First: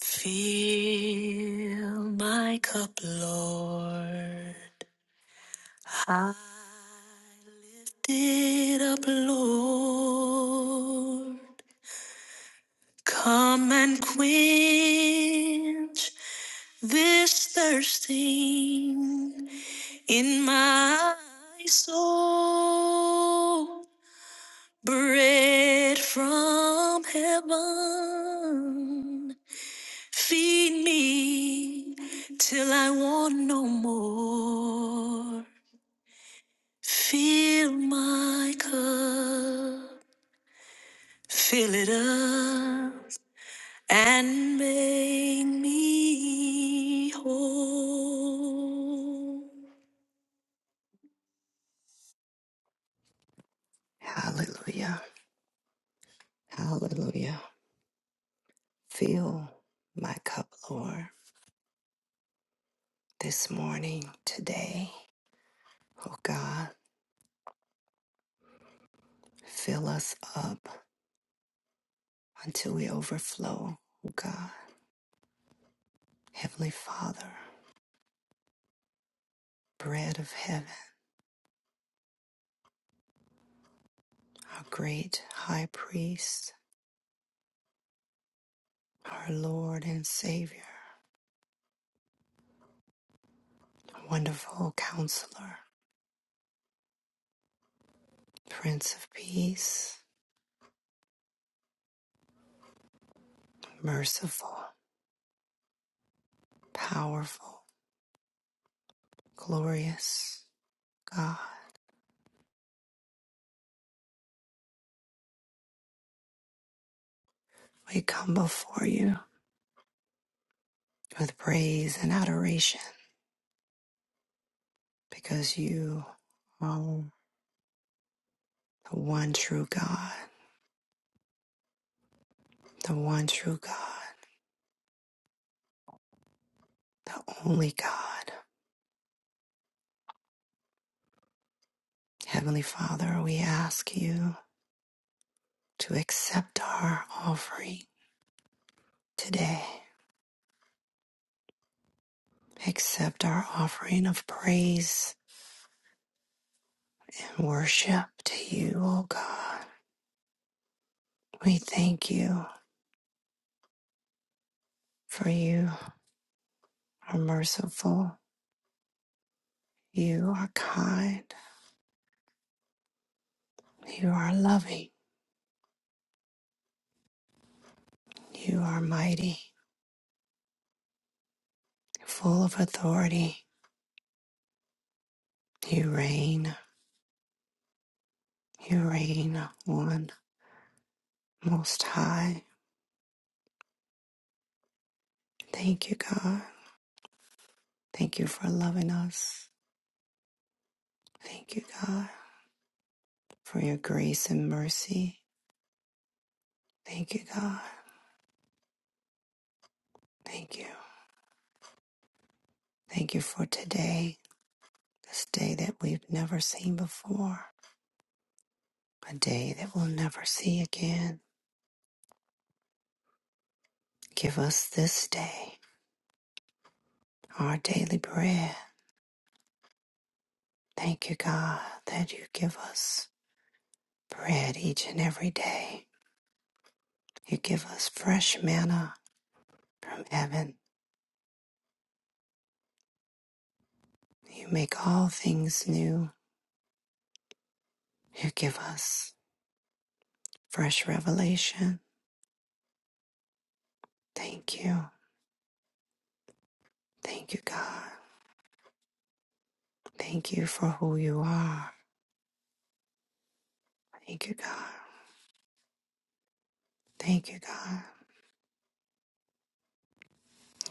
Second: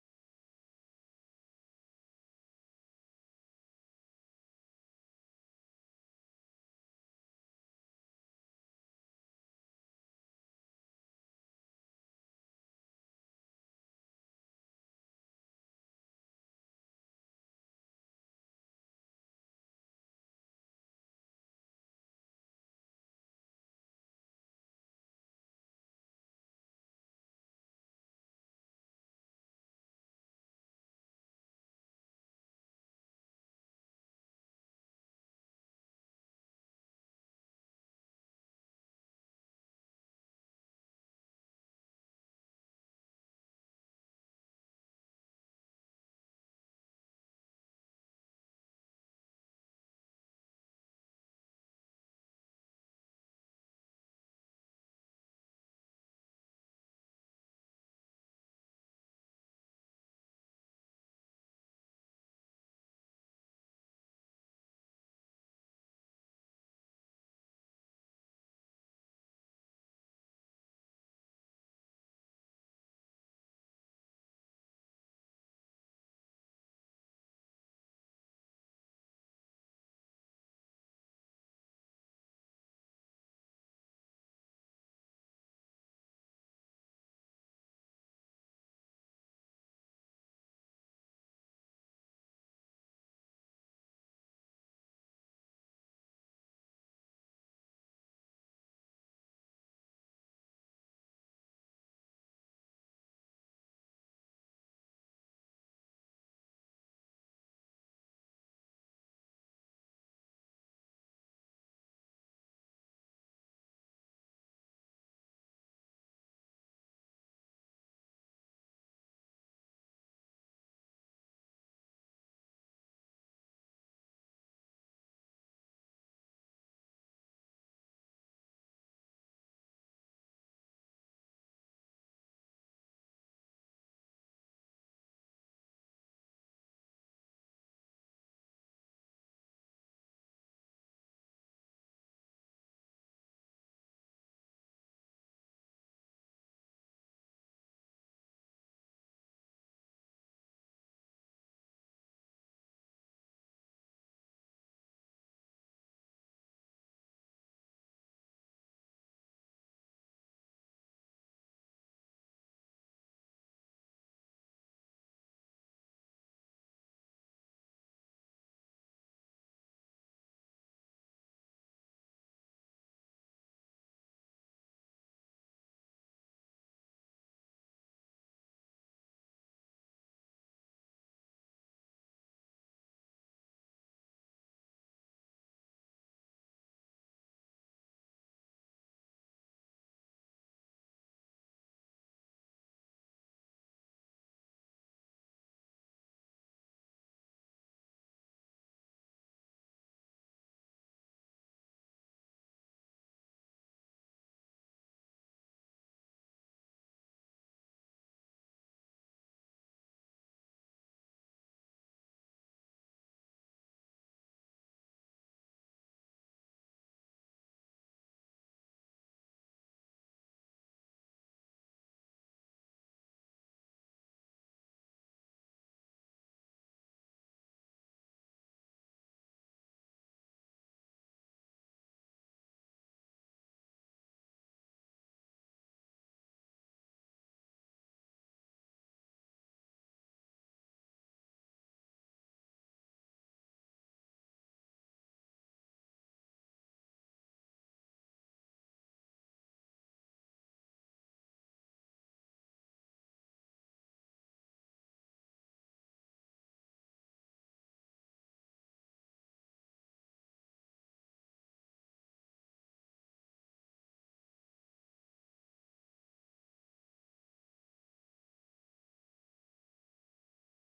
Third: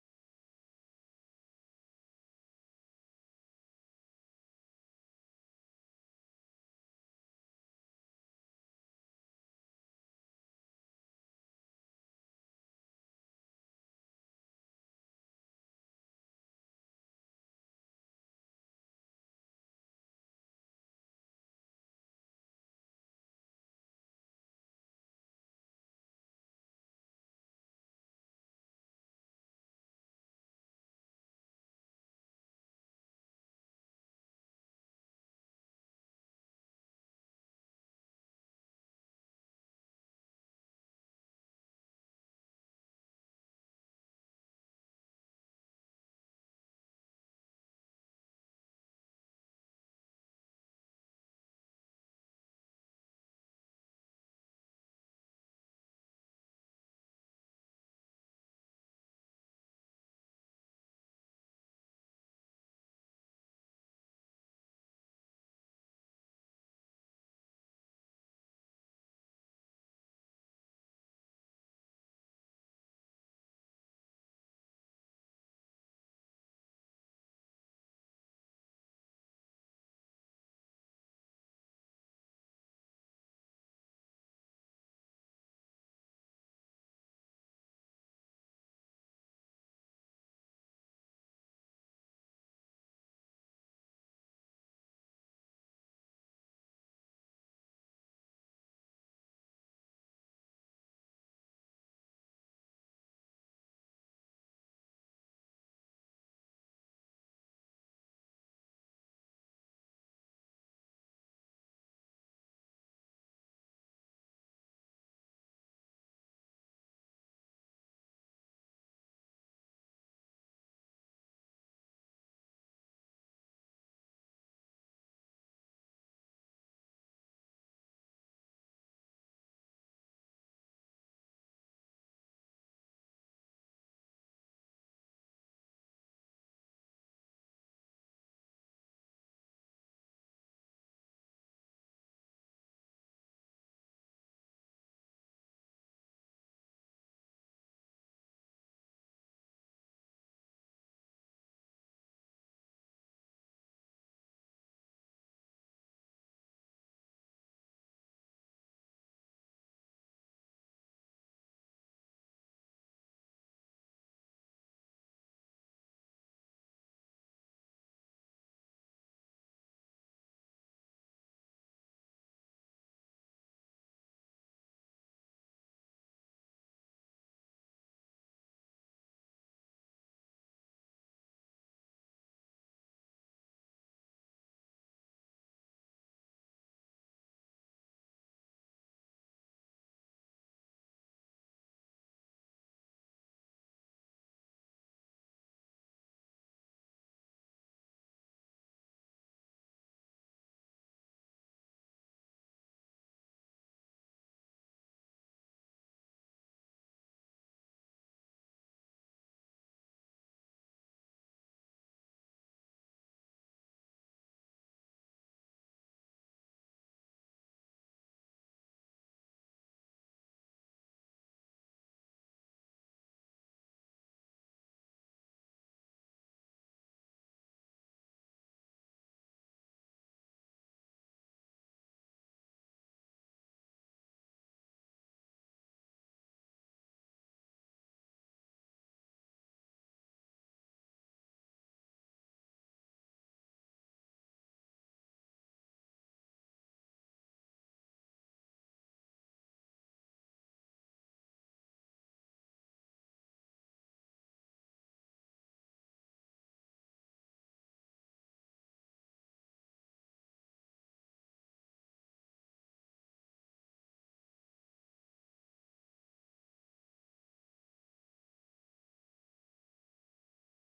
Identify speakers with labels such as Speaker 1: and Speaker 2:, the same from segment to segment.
Speaker 1: Fill my cup, Lord. I lift it up, Lord. Come and quench this thirsting in my soul. Bread from heaven. Feed me till I want no more. Fill my cup, fill it up, and make me whole. Hallelujah. Hallelujah. Fill my cup, Lord, this morning, today. Oh God, fill us up until we overflow, oh God. Heavenly Father, bread of heaven, our great high priest, our Lord and Savior, wonderful counselor, Prince of Peace, merciful, powerful, glorious God, we come before you with praise and adoration because you are the one true God, the one true God, the only God. Heavenly Father, we ask you to accept our offering today. Accept our offering of praise and worship to you, O God. We thank you for you are merciful, you are kind, you are loving, you are mighty, full of authority. You reign, you reign, one most high. Thank you, God. Thank you for loving us. Thank you, God, for your grace and mercy. Thank you, God. Thank you. Thank you for today. this day that we've never seen before, a day that we'll never see again. Give us this day our daily bread. Thank you, God, that you give us bread each and every day. You give us fresh manna from heaven. You make all things new. You give us fresh revelation. Thank you. Thank you, God. Thank you for who you are. Thank you, God. Thank you, God.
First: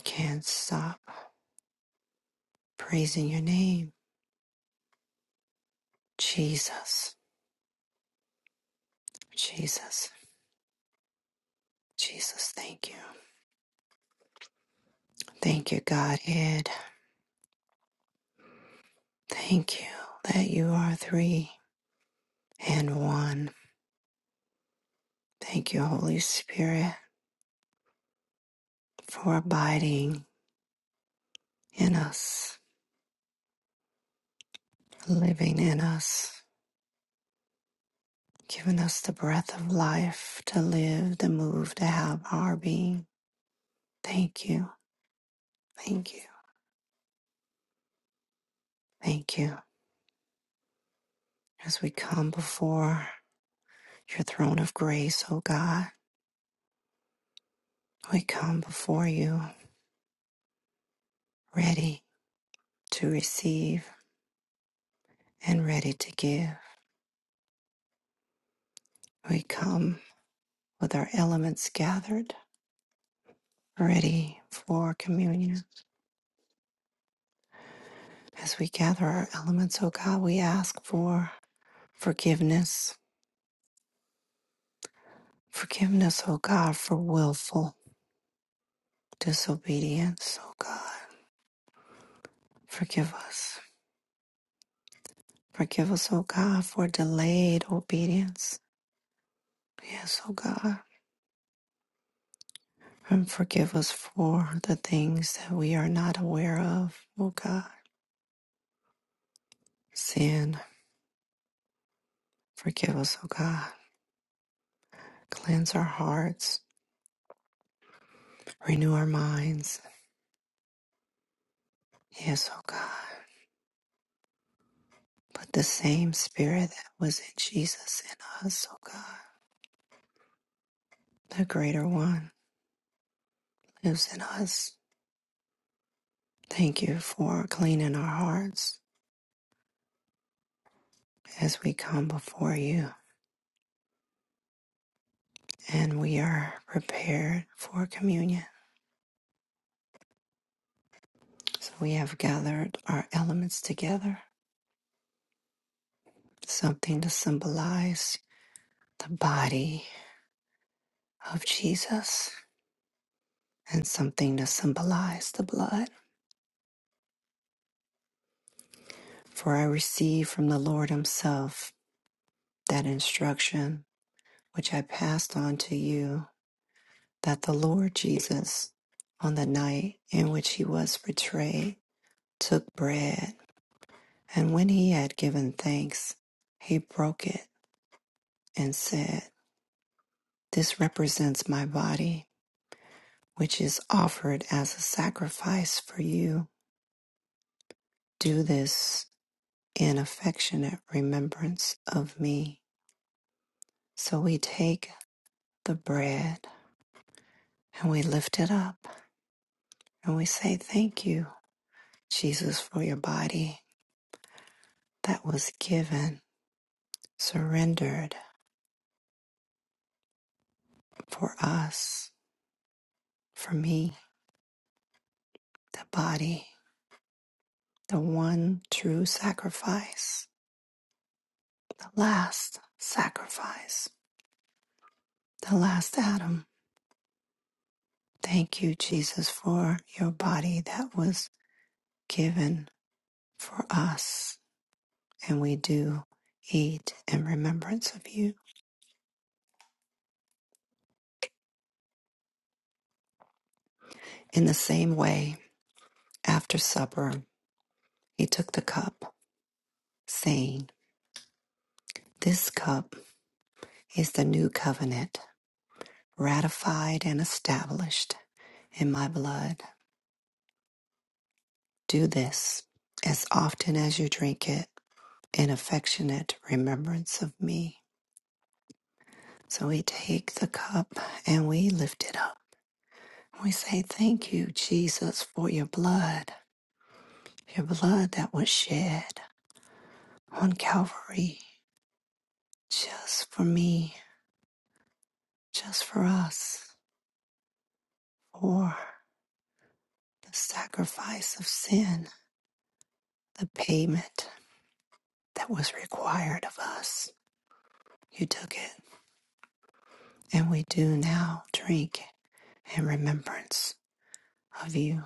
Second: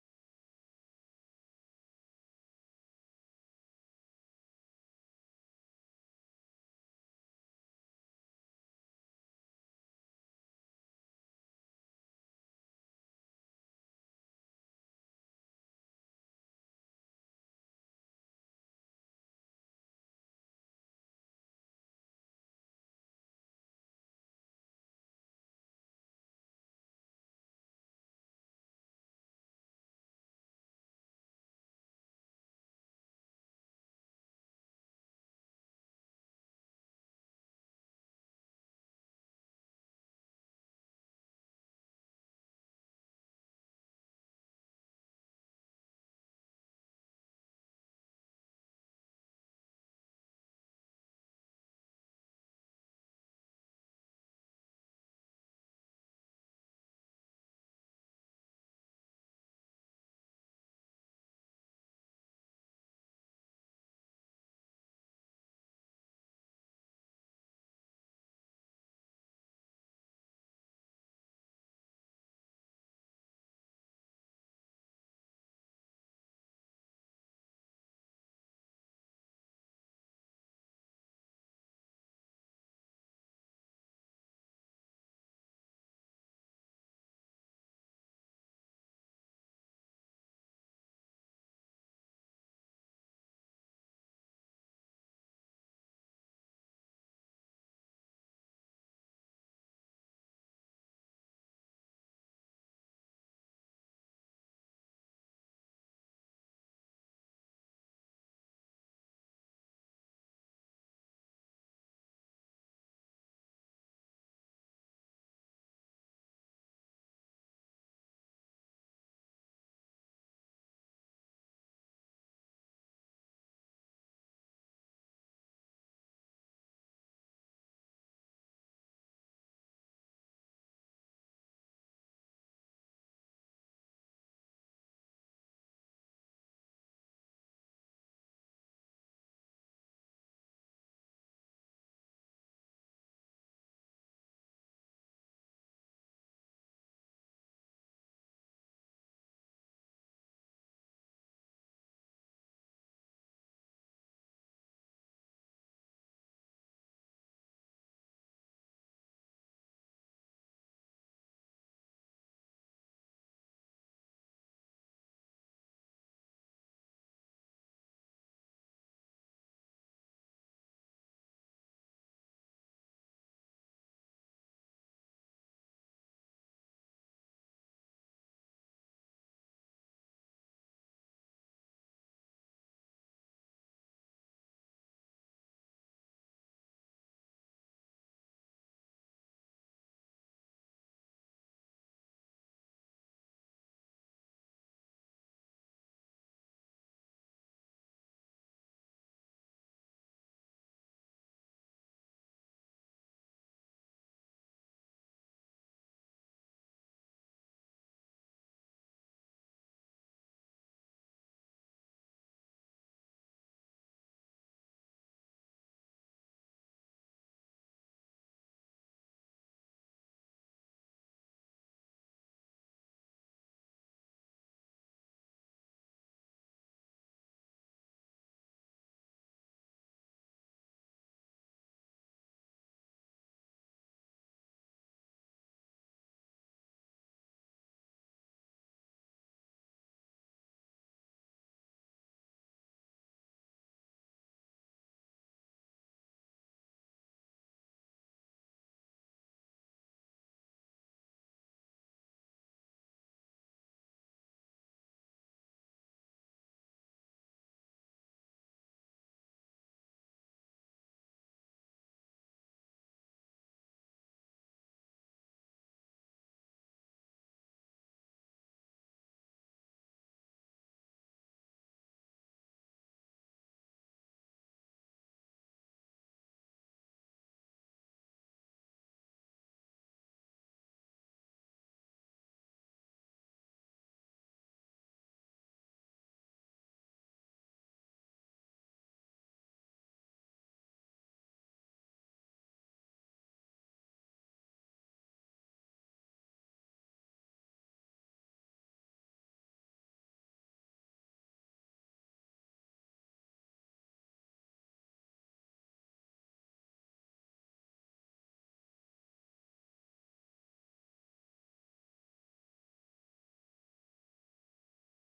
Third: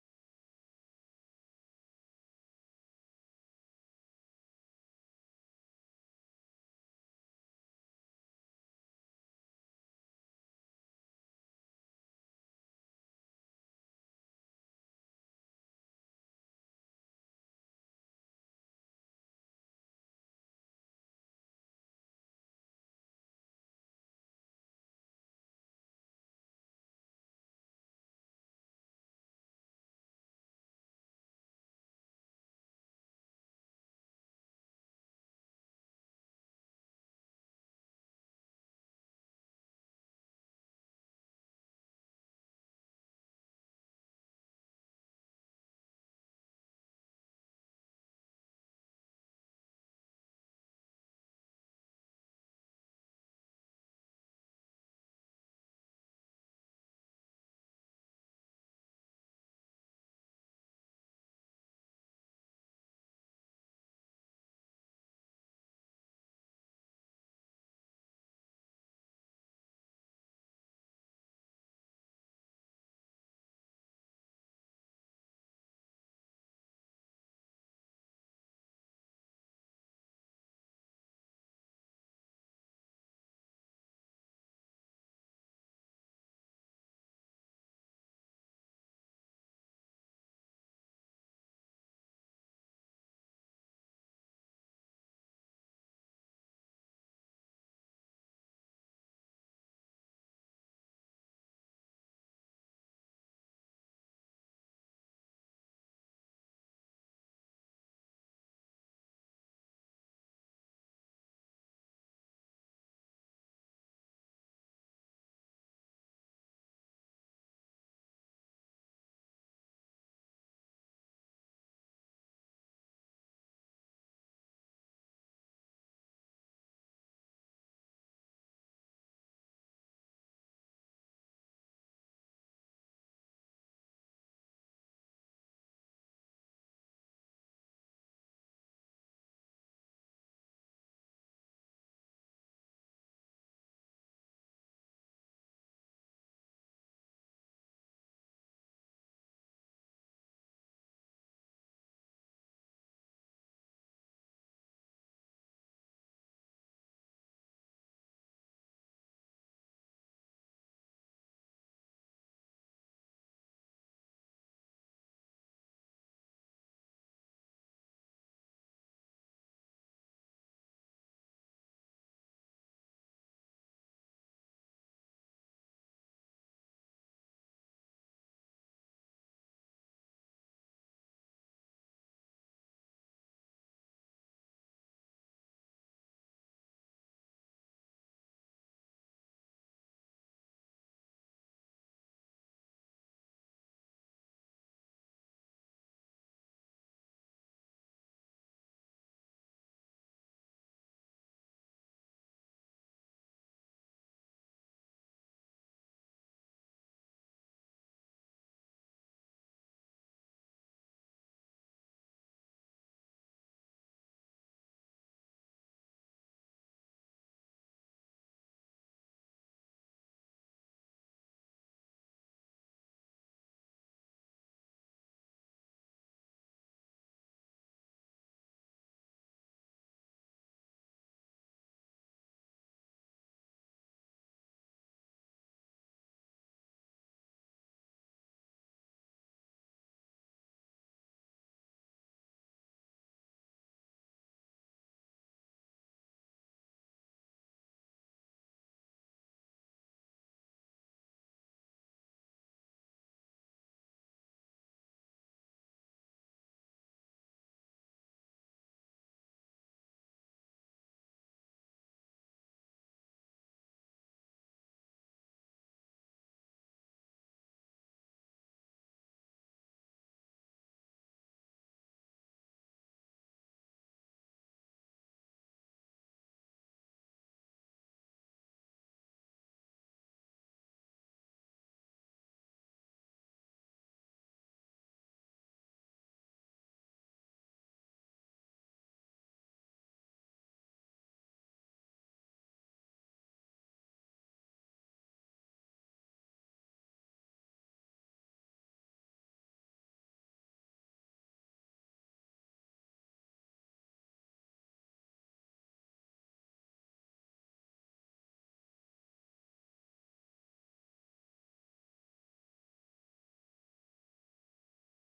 Speaker 1: Can't stop praising your name Jesus, Jesus, Jesus, thank you. Thank you, Godhead. Thank you that you are three and one. Thank you, Holy Spirit, for abiding in us, living in us, giving us the breath of life to live, to move, to have our being. Thank you, thank you, thank you. As we come before your throne of grace, O God, we come before you ready to receive and ready to give. We come with our elements gathered, ready for communion. As we gather our elements, O God, we ask for forgiveness. Forgiveness, O God, for willful disobedience, O God. Forgive us. Forgive us, O God, for delayed obedience. Yes, O God. And forgive us for the things that we are not aware of, O God. Sin. Forgive us, O God Cleanse our hearts, renew our minds. Yes, oh God. Put the same spirit that was in Jesus in us, oh God. The greater one lives in us. Thank you for cleaning our hearts as we come before you and we are prepared for communion. So we have gathered our elements together, something to symbolize the body of Jesus and something to symbolize the blood. For I received from the Lord Himself that instruction which I passed on to you that the Lord Jesus, on the night in which He was betrayed, took bread, and when He had given thanks, He broke it and said, This represents my body, which is offered as a sacrifice for you. Do this in affectionate remembrance of me. So we take the bread and we lift it up And we say, Thank you, Jesus, for your body that was given, surrendered for us, for me, the body, the one true sacrifice, the last sacrifice, the last Adam. Thank you, Jesus, for your body that was given for us. And we do eat in remembrance of you. In the same way, after supper, he took the cup, saying, This cup is the new covenant, ratified and established in my blood. Do this as often as you drink it in affectionate remembrance of me. So we take the cup and we lift it up. We say, Thank you, Jesus, for your blood, your blood that was shed on Calvary just for me, just for us, for the sacrifice of sin, the payment that was required of us. You took it, and we do now drink in remembrance of you.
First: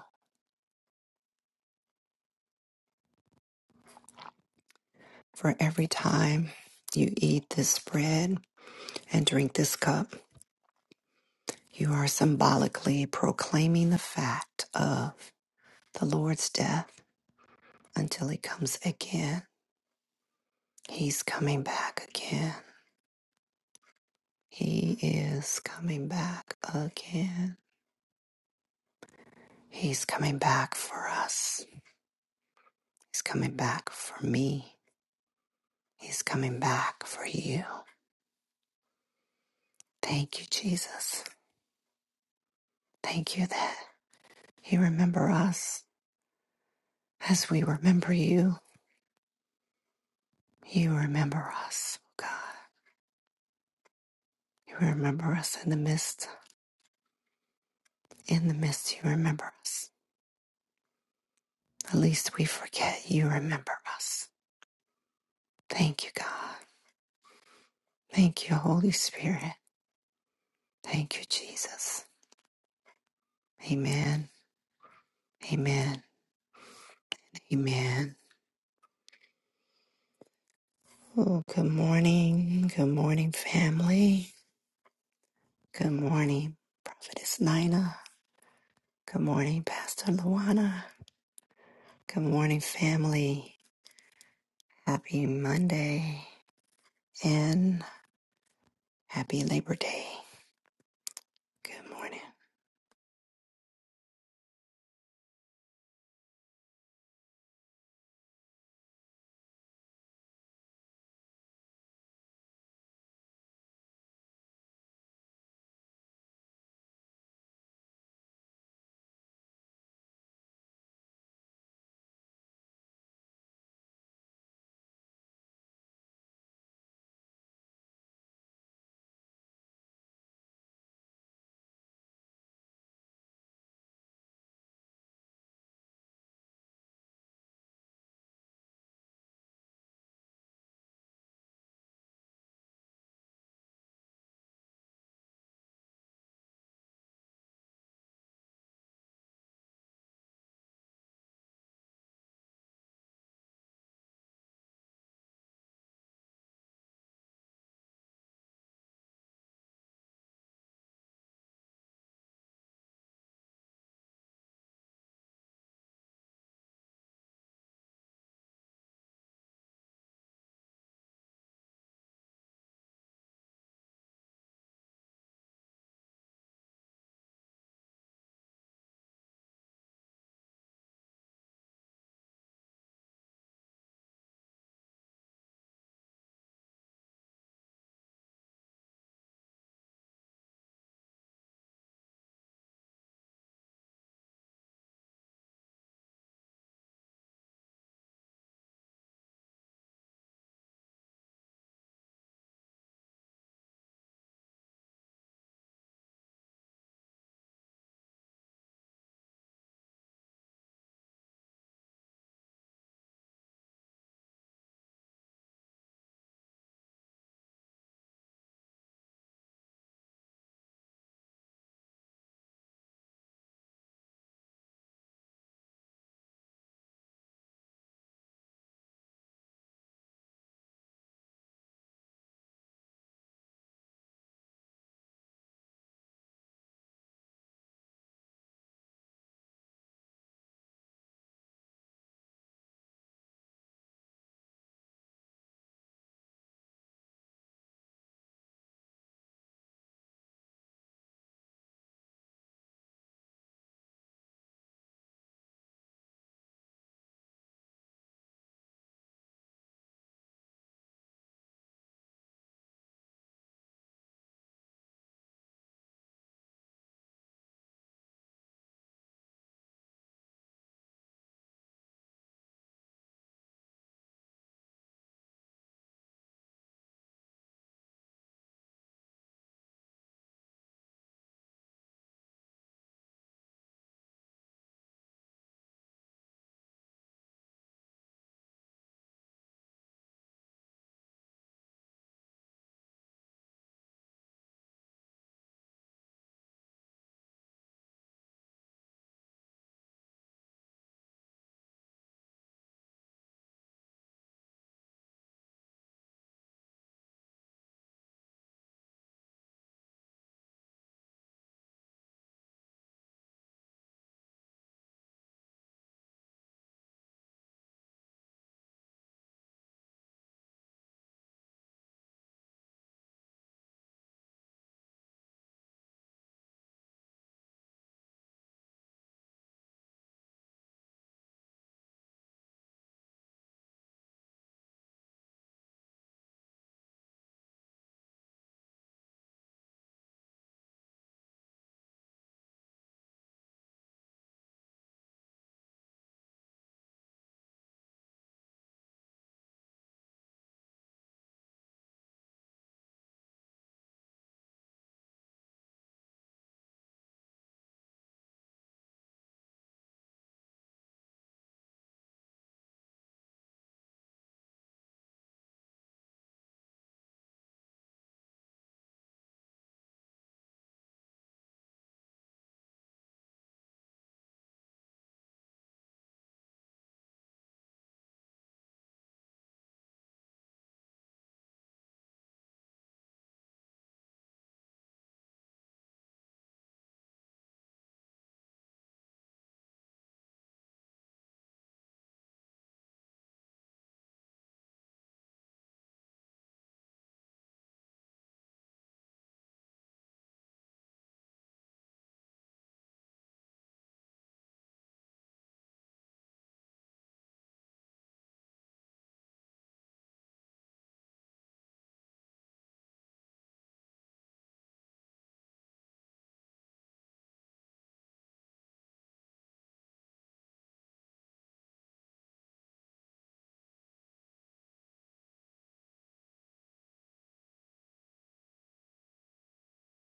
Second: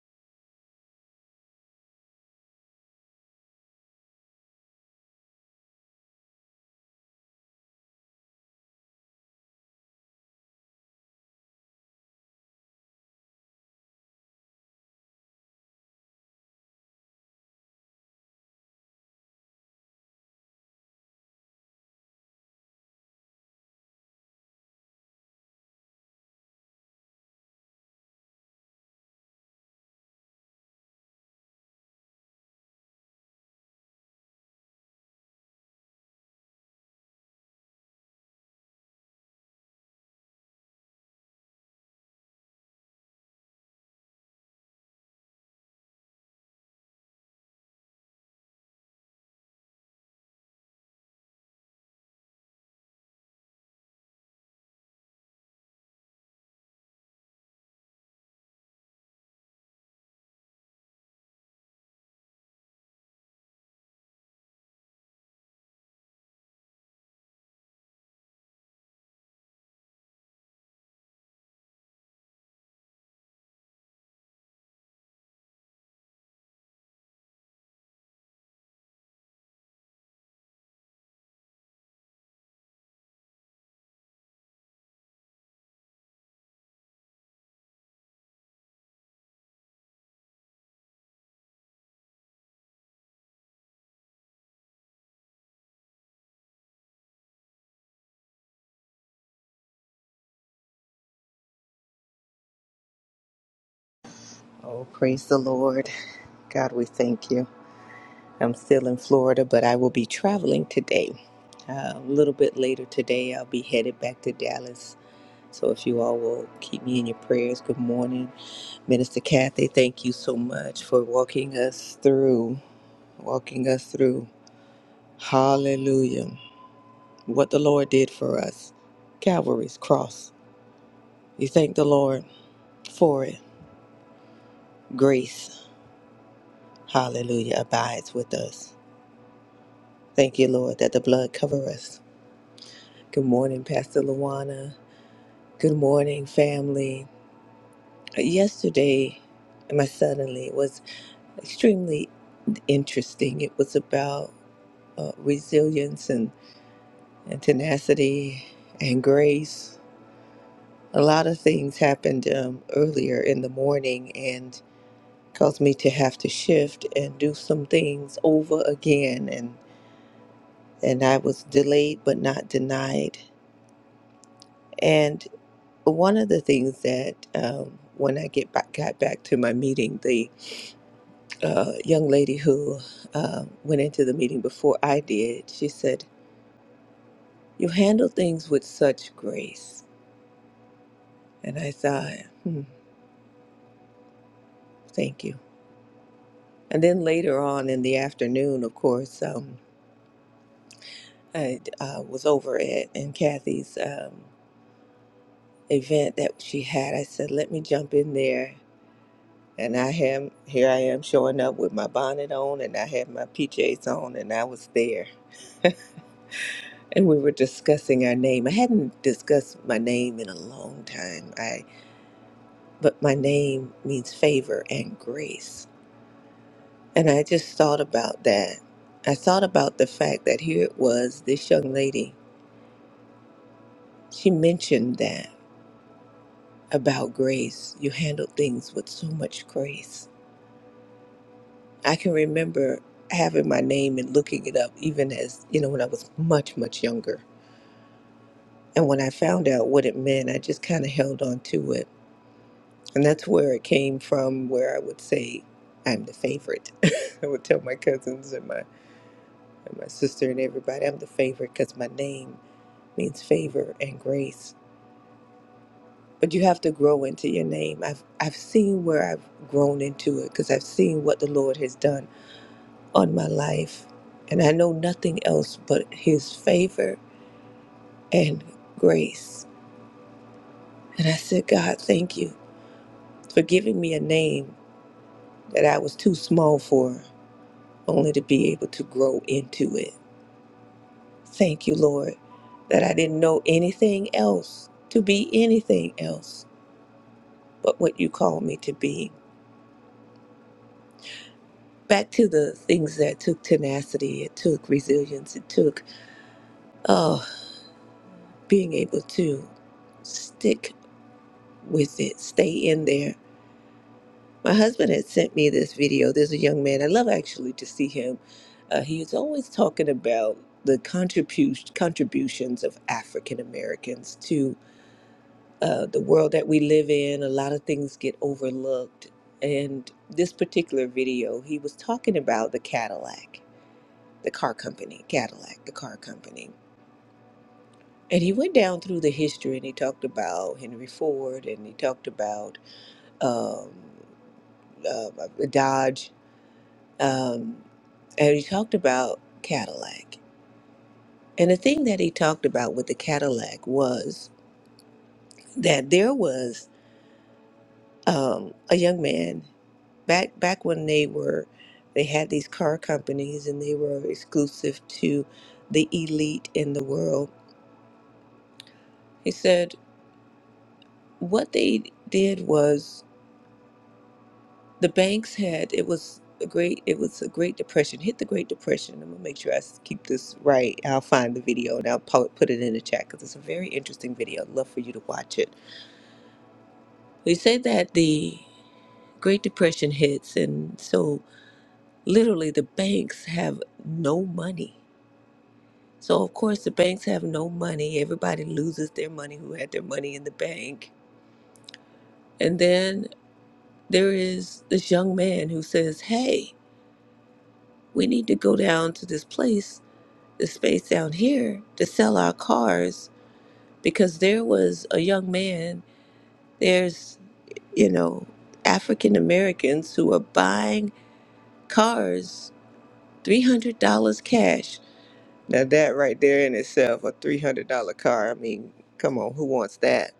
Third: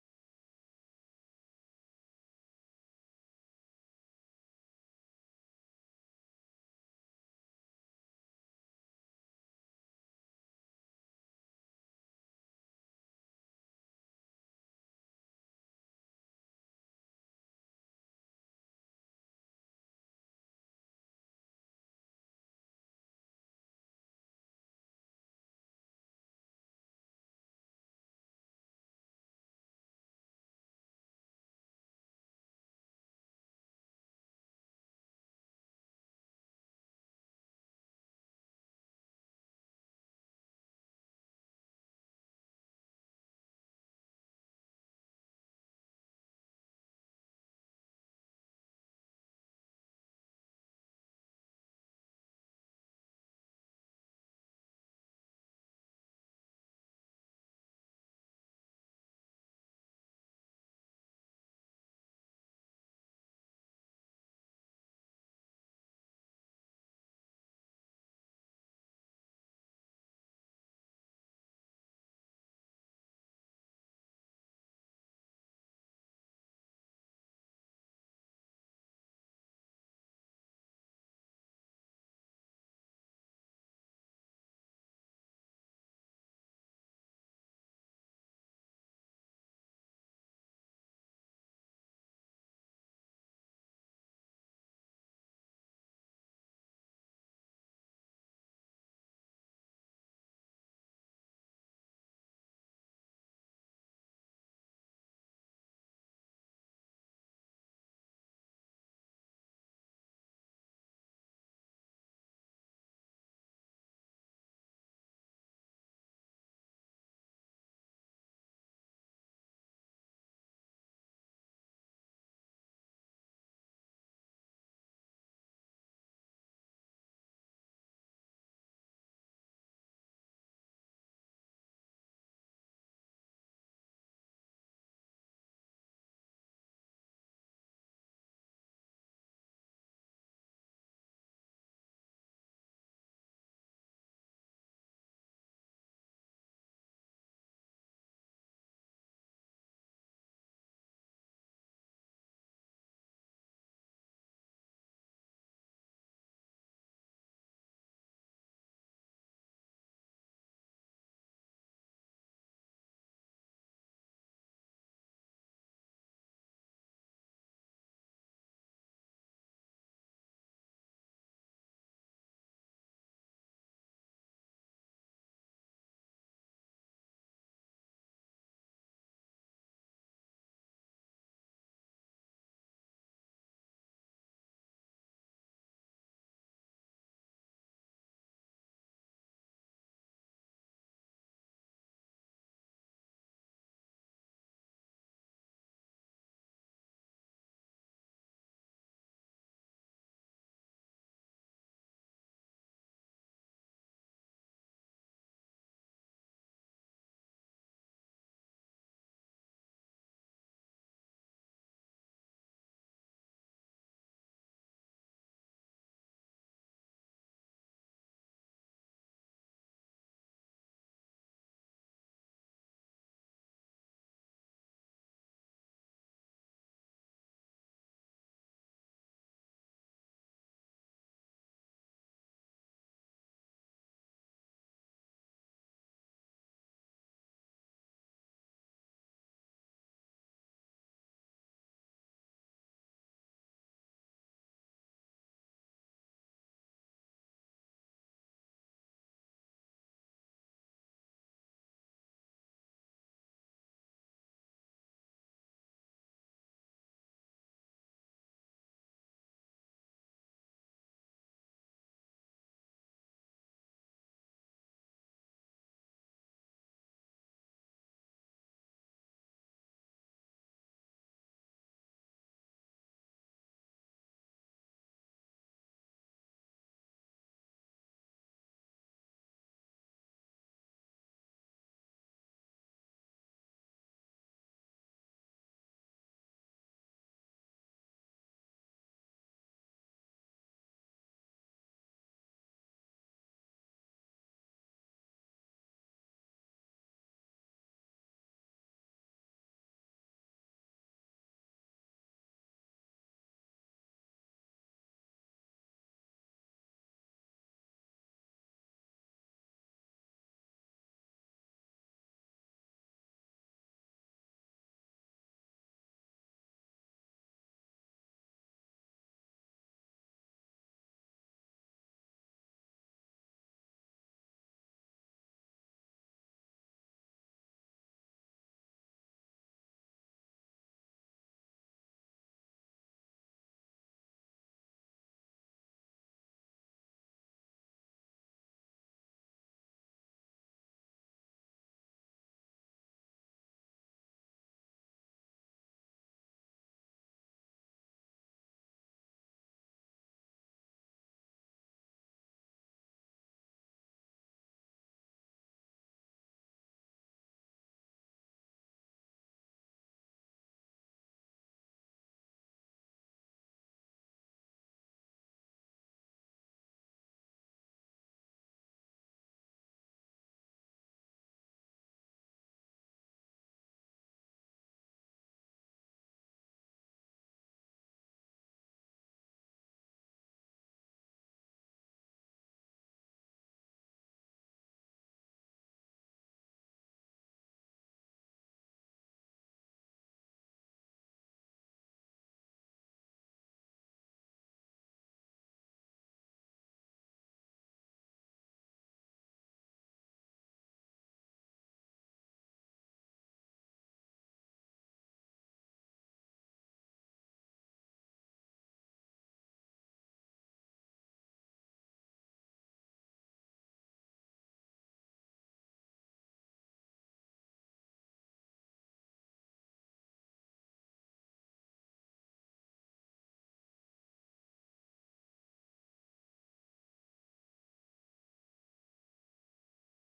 Speaker 1: For every time you eat this bread and drink this cup, you are symbolically proclaiming the fact of the Lord's death until he comes again. He's coming back again. He is coming back again. He's coming back for us. He's coming back for me. He's coming back for you. Thank you, Jesus. Thank you that you remember us as we remember you. You remember us, oh God. You remember us in the midst. In the midst, you remember us. At least we forget you remember us. Thank you, God. Thank you, Holy Spirit. Thank you, Jesus. Amen. Amen. Amen. Oh, good morning. Good morning, family. Good morning, Prophetess Nina. Good morning, Pastor Luana. Good morning, family. Happy Monday and happy Labor Day. Good morning.
Speaker 2: Oh, praise the Lord. God, we thank you. I'm still in Florida, but I will be traveling today. Uh, a little bit later today, I'll be headed back to Dallas. So if you all will keep me in your prayers, good morning. Minister Kathy, thank you so much for walking us through, walking us through. Hallelujah. What the Lord did for us. Calvary's cross. We thank the Lord for it. Grace, hallelujah, abides with us. Thank you, Lord, that the blood cover us. Good morning, Pastor Luana. Good morning, family. Uh, Yesterday, my suddenly was extremely interesting. It was about uh, resilience and, and tenacity and grace. A lot of things happened um, earlier in the morning and caused me to have to shift and do some things over again. And, and I was delayed but not denied. and one of the things that um, when I get back, got back to my meeting, the uh, young lady who uh, went into the meeting before I did, she said, "You handle things with such grace," and I thought, hmm, "Thank you." And then later on in the afternoon, of course, um, I uh, was over at in Kathy's um, event that she had. I said, "Let me jump in there." And I am here. I am showing up with my bonnet on, and I had my PJs on, and I was there and we were discussing our name. I hadn't discussed my name in a long time. I but my name means favor and grace. And I just thought about that. I thought about the fact that here it was this young lady. She mentioned that about grace. You handled things with so much grace. I can remember having my name and looking it up even as, you know, when I was much much younger. And when I found out what it meant, I just kind of held on to it And that's where it came from, where I would say, I'm the favorite. I would tell my cousins and my, and my sister and everybody, I'm the favorite because my name means favor and grace. But you have to grow into your name. I've, I've seen where I've grown into it because I've seen what the Lord has done on my life. And I know nothing else but His favor and grace. And I said, God, thank you for giving me a name that I was too small for. only to be able to grow into it. Thank you, Lord, that I didn't know anything else to be anything else but what you called me to be. Back to the things that took tenacity, it took resilience, it took oh, being able to stick with it, stay in there. My husband had sent me this video. There's a young man, I love actually to see him. Uh, he is always talking about the contribu- contributions of African Americans to uh, the world that we live in, a lot of things get overlooked. And this particular video, he was talking about the Cadillac, the car company, Cadillac, the car company. And he went down through the history and he talked about Henry Ford and he talked about um, uh, Dodge um, and he talked about Cadillac. And the thing that he talked about with the Cadillac was that there was um, a young man back back when they were they had these car companies and they were exclusive to the elite in the world. He said what they did was the banks had it was a great it was a great depression hit the great depression. I'm gonna make sure I s- keep this right. I'll find the video and I'll po- put it in the chat because it's a very interesting video. I'd love for you to watch it. He said that the Great Depression hits, and so literally the banks have no money. So of course the banks have no money. Everybody loses their money who had their money in the bank. And then there is this young man who says, "Hey, we need to go down to this place, this space down here to sell our cars because there was a young man, there's, you know, African Americans who are buying cars $300 cash Now that right there in itself, a three hundred dollar car. I mean, come on, who wants that?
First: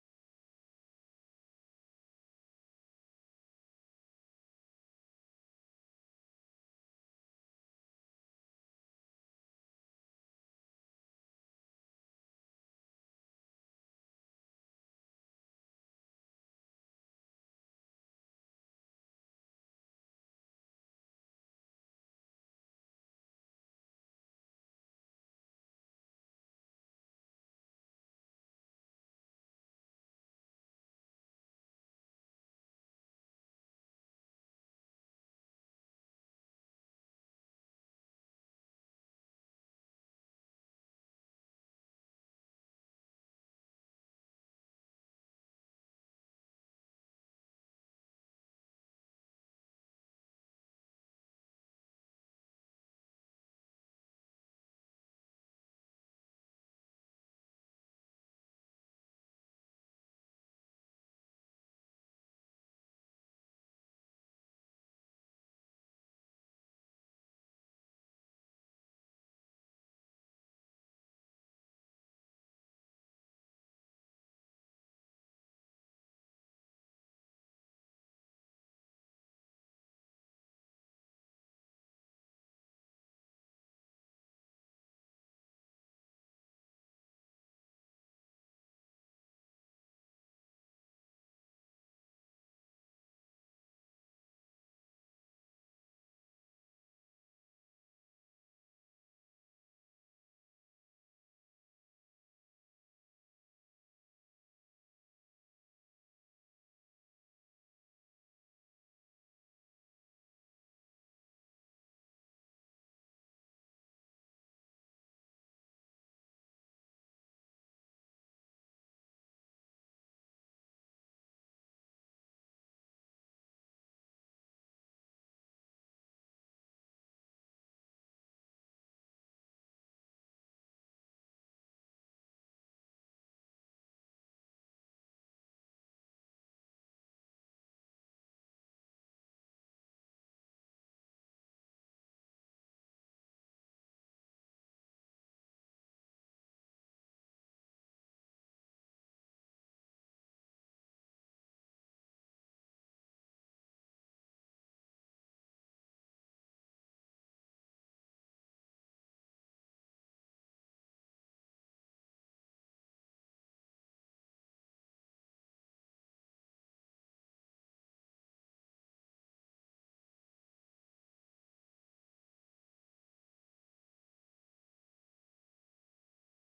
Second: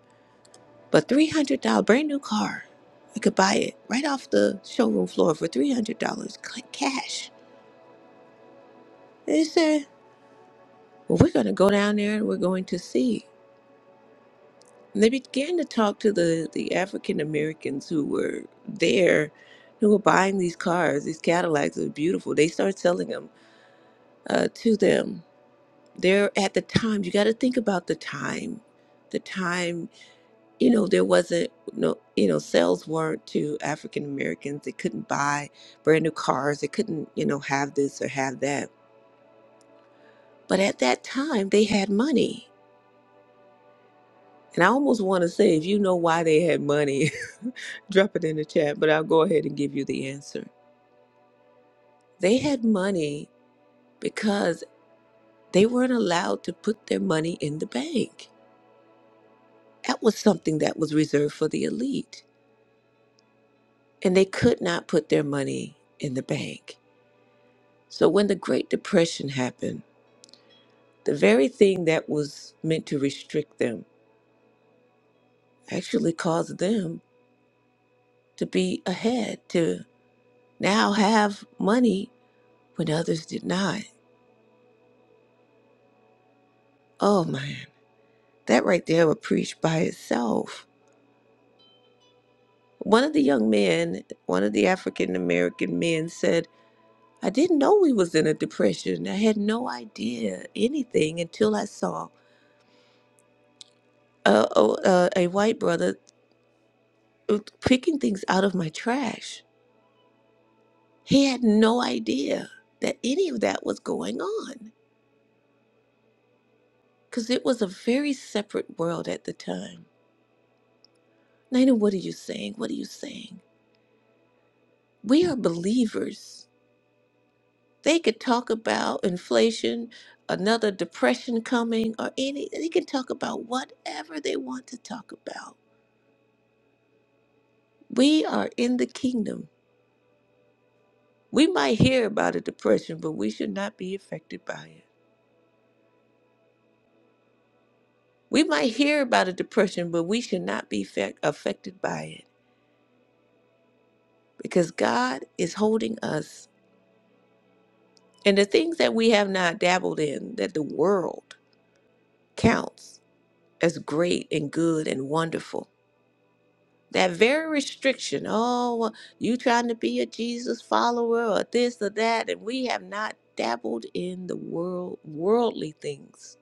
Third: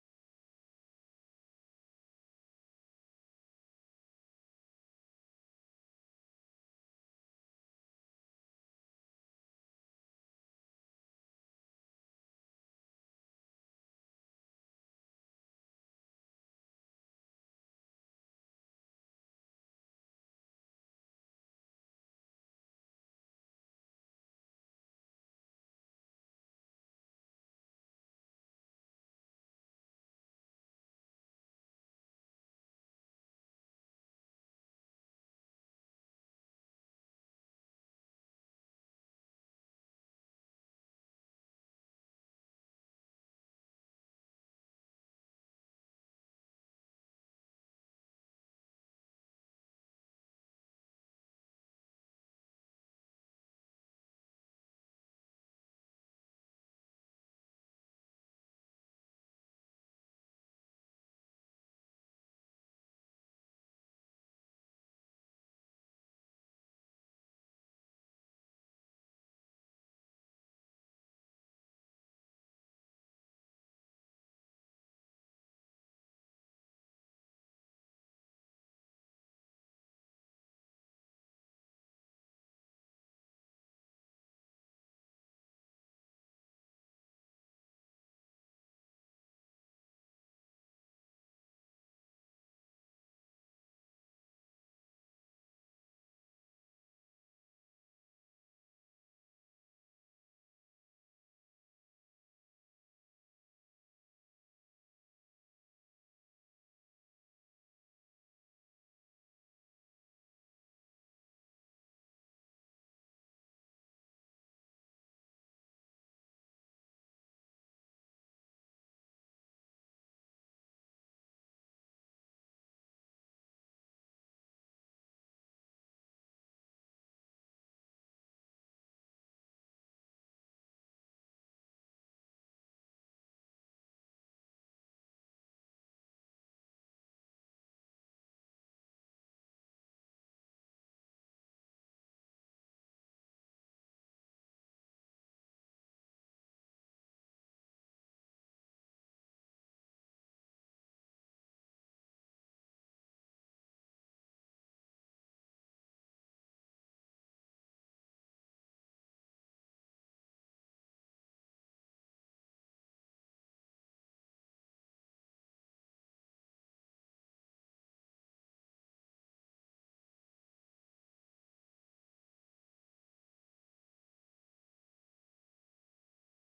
Speaker 2: But three hundred dollar brand new car, I could buy it right off the showroom floor for three hundred dollars cash. They said, "Well, we're going to go down there and we're going to see." And they began to talk to the the African Americans who were there, who were buying these cars, these Cadillacs are beautiful. They started selling them uh, to them. They're at the time. You got to think about the time, the time you know there wasn't no you know sales weren't to african americans they couldn't buy brand new cars they couldn't you know have this or have that but at that time they had money and i almost want to say if you know why they had money drop it in the chat but i'll go ahead and give you the answer they had money because they weren't allowed to put their money in the bank that was something that was reserved for the elite and they could not put their money in the bank So when the Great Depression happened, the very thing that was meant to restrict them actually caused them to be ahead, to now have money when others did not. Oh man, that right there would preach by itself. One of the young men, one of the African American men said, I didn't know we was in a depression. I had no idea anything until I saw a, a, a a white brother uh, picking things out of my trash. He had no idea that any of that was going on because it was a very separate world at the time. Nina, what are you saying? What are you saying? We are believers. They could talk about inflation, another depression coming, or any, they can talk about whatever they want to talk about. We are in the kingdom. We might hear about a depression, but we should not be affected by it. We might hear about a depression, but we should not be fe- affected by it because God is holding us. And the things that we have not dabbled in, that the world counts as great and good and wonderful. That very restriction, oh, well, you trying to be a Jesus follower or this or that, and we have not dabbled in the world, worldly things.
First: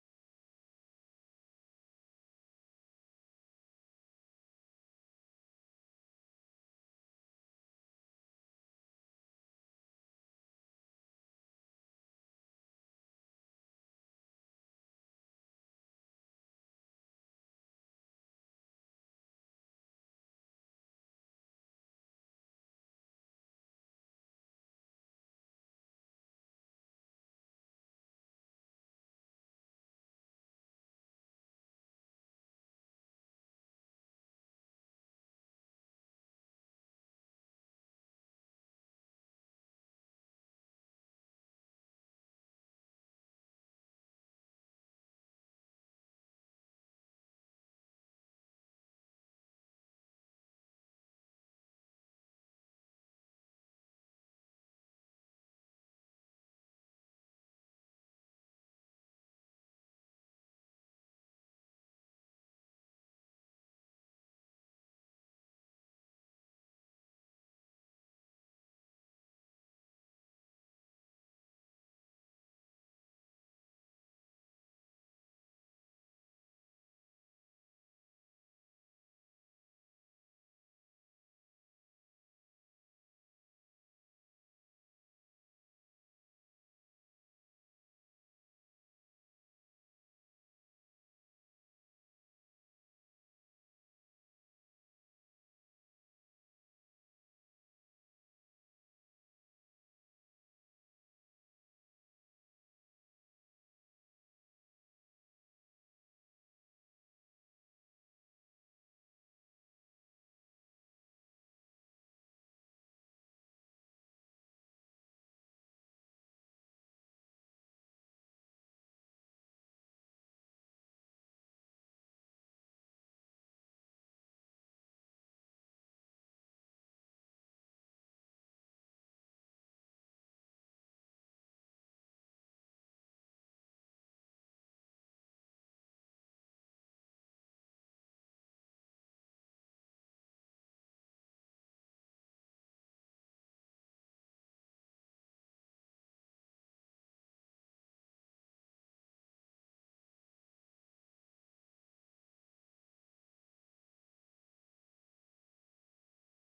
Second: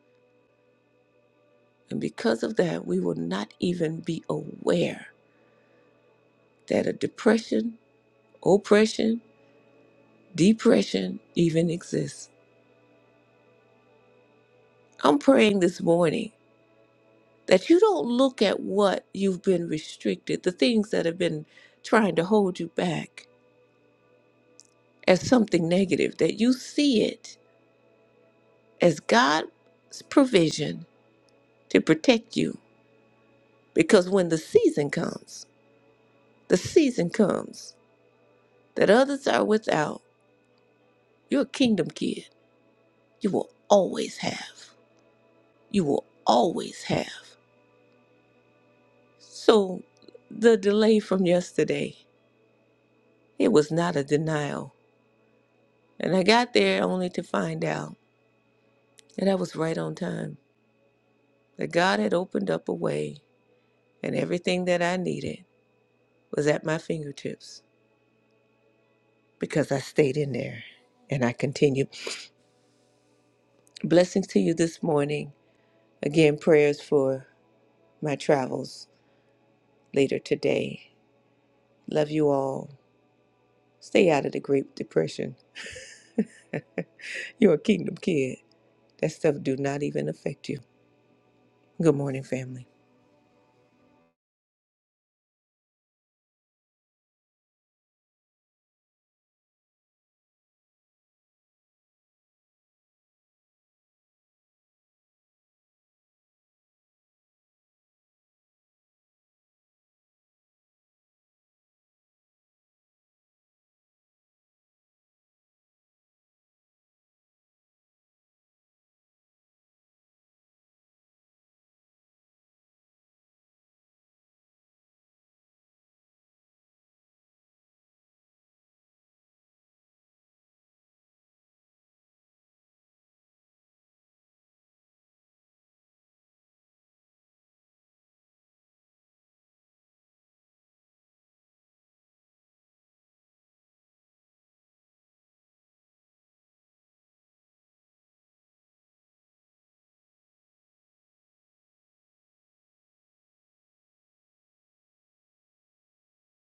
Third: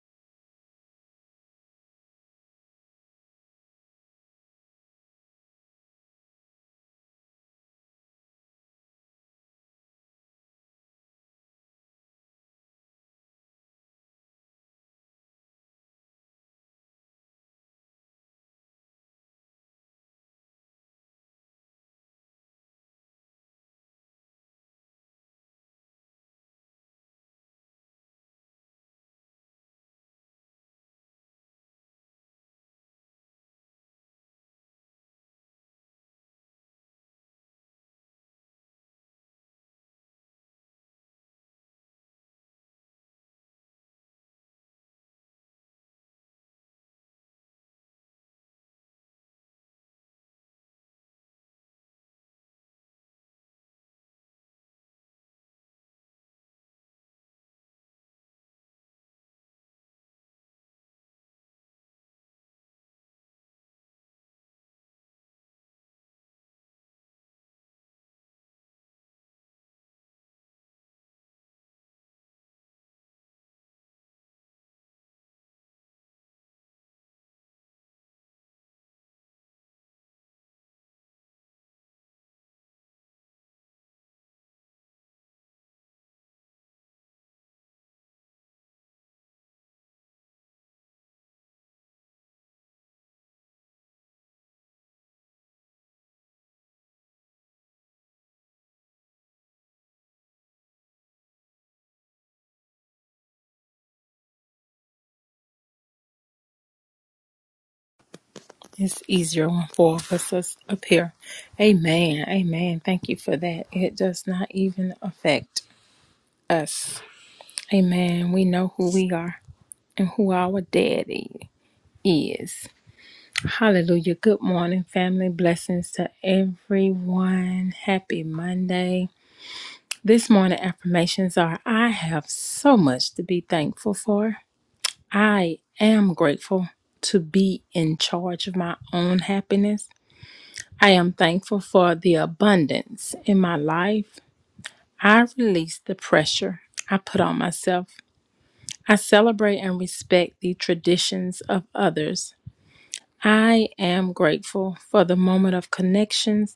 Speaker 2: And because of that, we will not even be aware that a depression, oppression, depression even exists. I'm praying this morning that you don't look at what you've been restricted, the things that have been trying to hold you back as something negative, that you see it as God's provision to protect you. Because when the season comes, the season comes that others are without, you're a kingdom kid. You will always have. You will always have. So the delay from yesterday, it was not a denial. And I got there only to find out. And I was right on time. That God had opened up a way, and everything that I needed was at my fingertips because I stayed in there and I continued. Blessings to you this morning. Again, prayers for my travels later today. Love you all. Stay out of the Great Depression. You're a kingdom kid. That stuff do not even affect you. Good morning, family.
Speaker 3: It's easier when four of us is up here. Amen. Amen. Thank you for that. It does not even affect us. Amen. We know who we are and who our daddy is. Hallelujah. Good morning, family. Blessings to everyone. Happy Monday. This morning, affirmations are I have so much to be thankful for. I am grateful to be in charge of my own happiness. I am thankful for the abundance in my life. I release the pressure I put on myself. I celebrate and respect the traditions of others. I am grateful for the moment of connections.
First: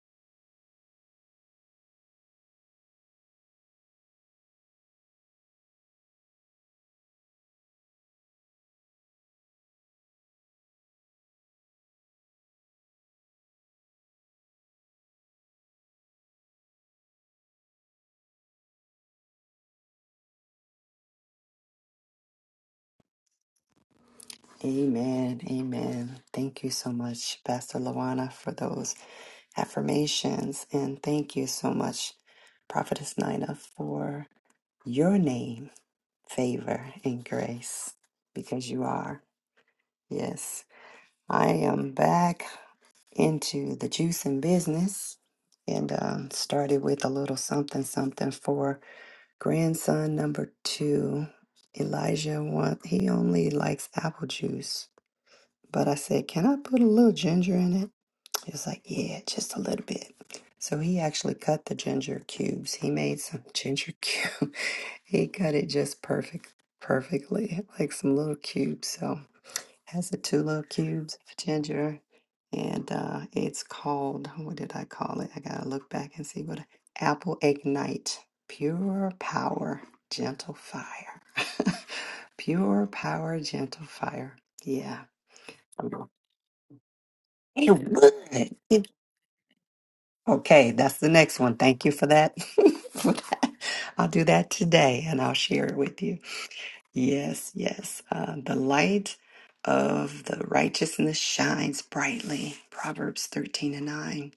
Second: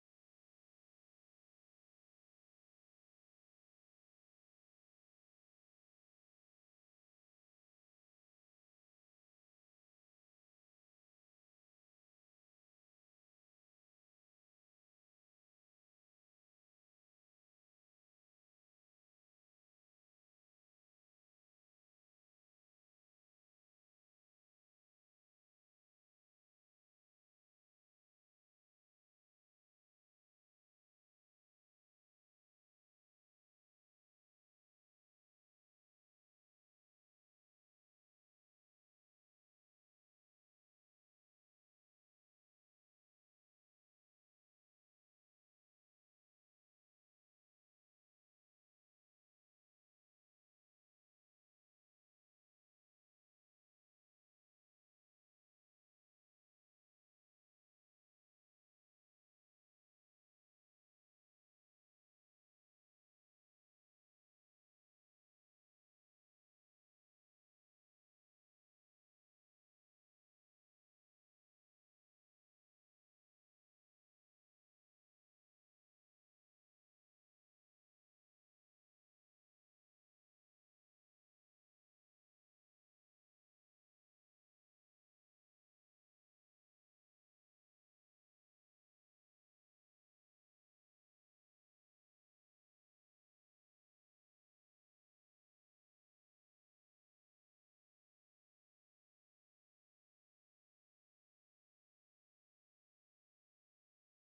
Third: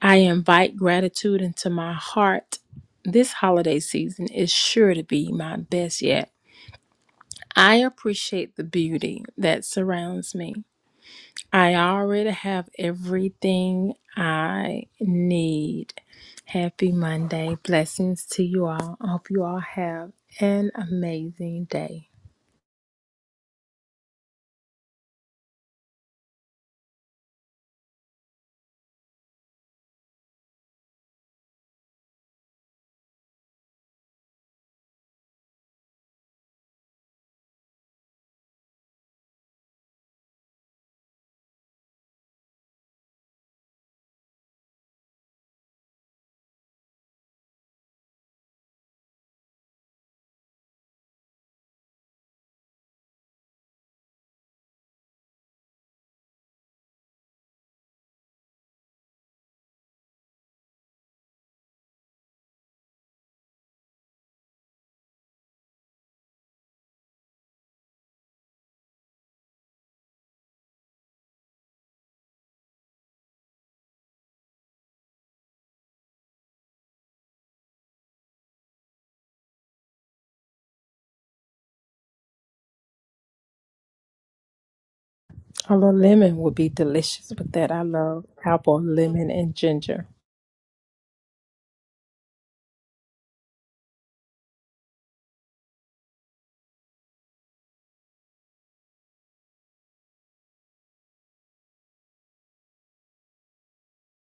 Speaker 3: I invite gratitude into my heart. This holiday season is sure to be my best yet. I appreciate the beauty that surrounds me. I already have everything I need. Happy Monday. Blessings to you all. I hope you all have an amazing day.
Speaker 1: Amen. Amen. Thank you so much, Pastor Lawana, for those affirmations. And thank you so much, Prophetess Nina, for your name, favor, and grace, because you are. Yes. I am back into the juicing business and um, started with a little something something for Grandson number two, Elijah, one, he only likes apple juice. But I said, Can I put a little ginger in it? He was like, Yeah, just a little bit. So he actually cut the ginger cubes. He made some ginger cube. he cut it just perfect, perfectly, like some little cubes. So has the two little cubes of ginger, and uh, it's called what did I call it? I gotta look back and see what apple ignite pure power, gentle fire, pure power, gentle fire. Yeah,
Speaker 3: Although lemon would be delicious with
Speaker 1: it
Speaker 3: that. I
Speaker 1: would.
Speaker 3: love apple,
Speaker 1: It-
Speaker 3: lemon, and ginger.
Speaker 1: Okay, that's the next one. Thank you for that. for that. I'll do that today, and I'll share it with you. Yes, yes. Uh, the light of the righteousness shines brightly. Proverbs 13 and 9.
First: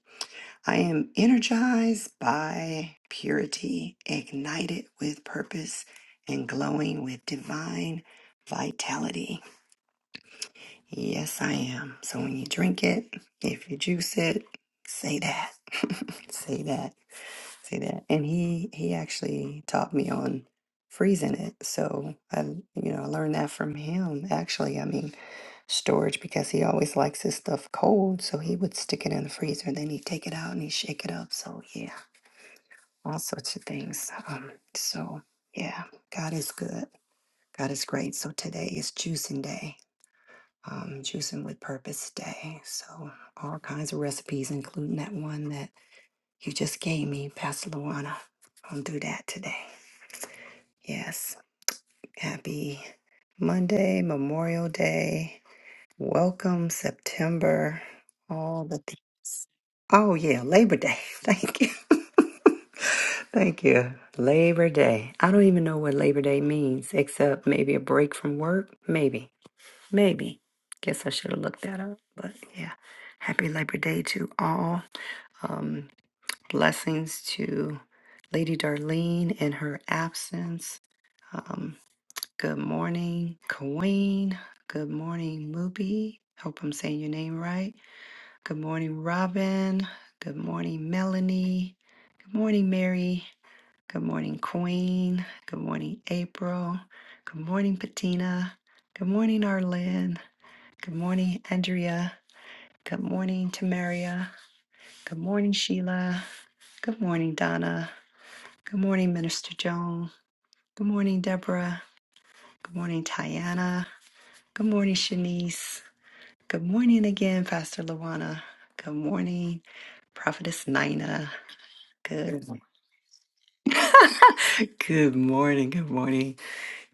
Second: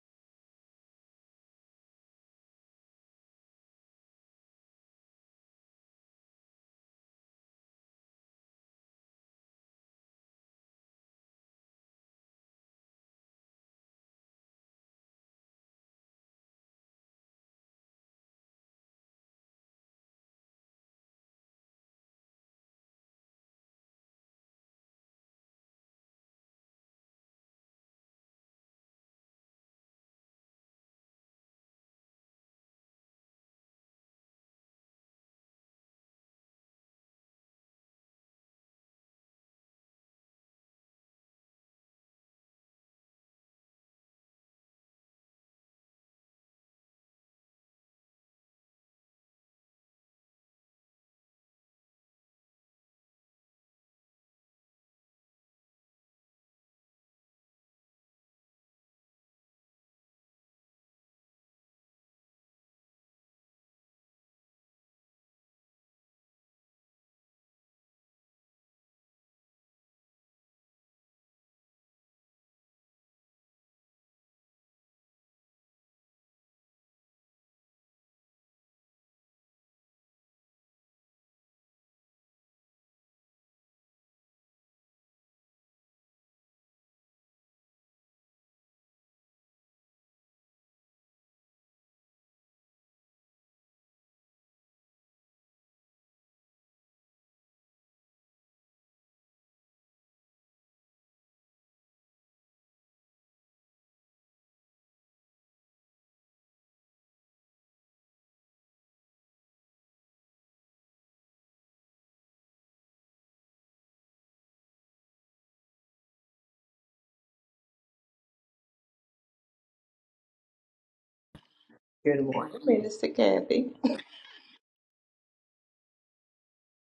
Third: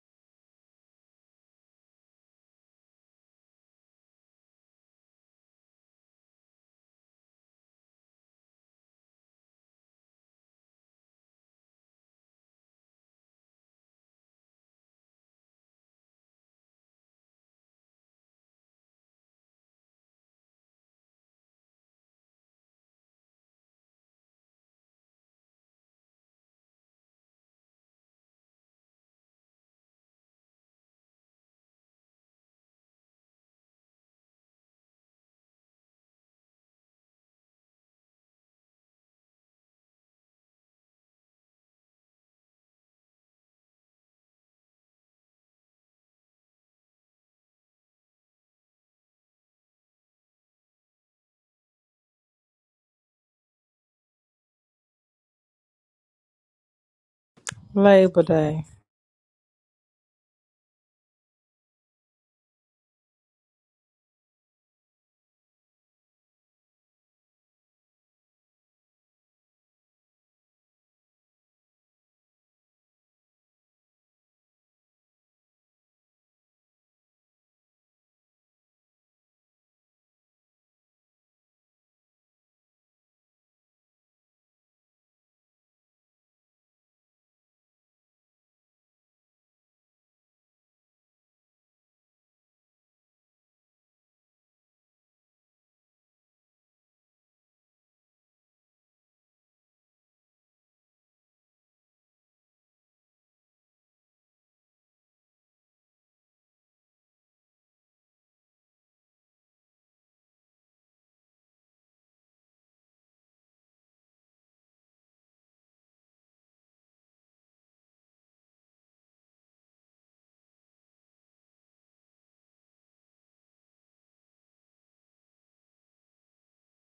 Speaker 1: I am energized by purity, ignited with purpose, and glowing with divine vitality. Yes, I am. So when you drink it, if you juice it, say that. say that. Say that. And he he actually taught me on freezing it. So I you know, I learned that from him actually. I mean, storage because he always likes his stuff cold, so he would stick it in the freezer, then he'd take it out and he'd shake it up. So yeah, all sorts of things. Um so yeah, God is good. God is great. So today is juicing day um, Juicing with Purpose Day. So, all kinds of recipes, including that one that you just gave me, Pastor Luana. I'll do that today. Yes. Happy Monday, Memorial Day. Welcome, September.
Speaker 3: Labor
Speaker 1: All
Speaker 3: Day.
Speaker 1: the things. Oh, yeah, Labor Day. Thank you. Thank you. Labor Day. I don't even know what Labor Day means, except maybe a break from work. Maybe. Maybe. Guess I should have looked that up. But yeah, happy Labor Day to all. Um, blessings to Lady Darlene in her absence. Um, good morning, Queen. Good morning, Mubi. Hope I'm saying your name right. Good morning, Robin. Good morning, Melanie. Good morning, Mary. Good morning, Queen. Good morning, April. Good morning, Patina. Good morning, Arlen. Good morning, Andrea. Good morning, Tamaria. Good morning, Sheila. Good morning, Donna. Good morning, Minister Joan. Good morning, Deborah. Good morning, Tiana. Good morning, Shanice. Good morning again, Pastor Luana. Good morning, Prophetess Nina.
Speaker 2: Good
Speaker 1: Good
Speaker 2: morning,
Speaker 1: morning.
Speaker 2: Minister Kathy.
Speaker 1: good morning. Good morning.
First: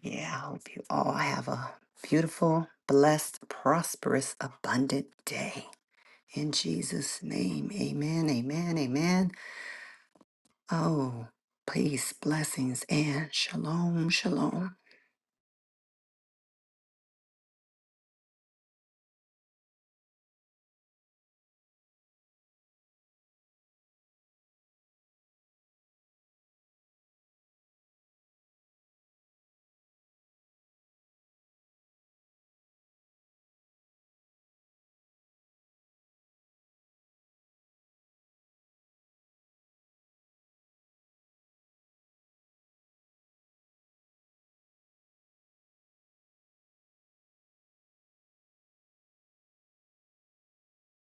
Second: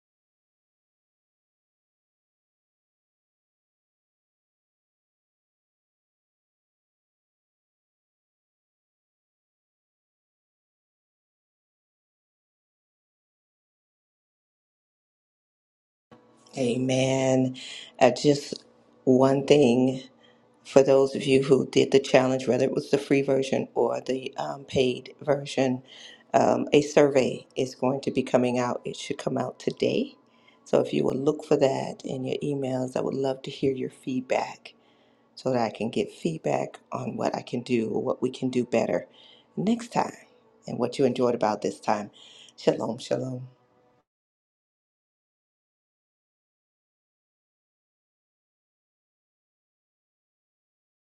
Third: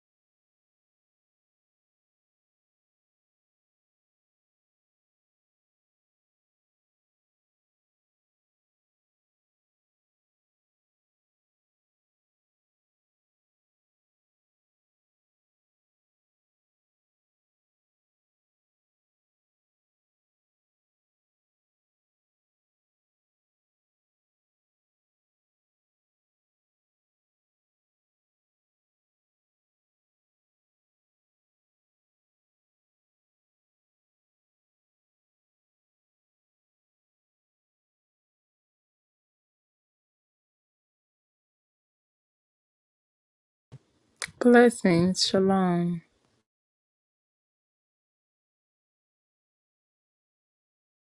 Speaker 1: Yeah, I hope you all have a beautiful, blessed, prosperous, abundant day. In Jesus' name, amen, amen, amen. Oh, peace, blessings, and shalom, shalom.
Speaker 2: Amen. Uh, just one thing. for those of you who did the challenge, whether it was the free version or the um, paid version, um, a survey is going to be coming out. It should come out today. So if you will look for that in your emails, I would love to hear your feedback so that I can get feedback on what I can do or what we can do better next time and what you enjoyed about this time. Shalom, shalom.
Speaker 3: Blessings. Shalom.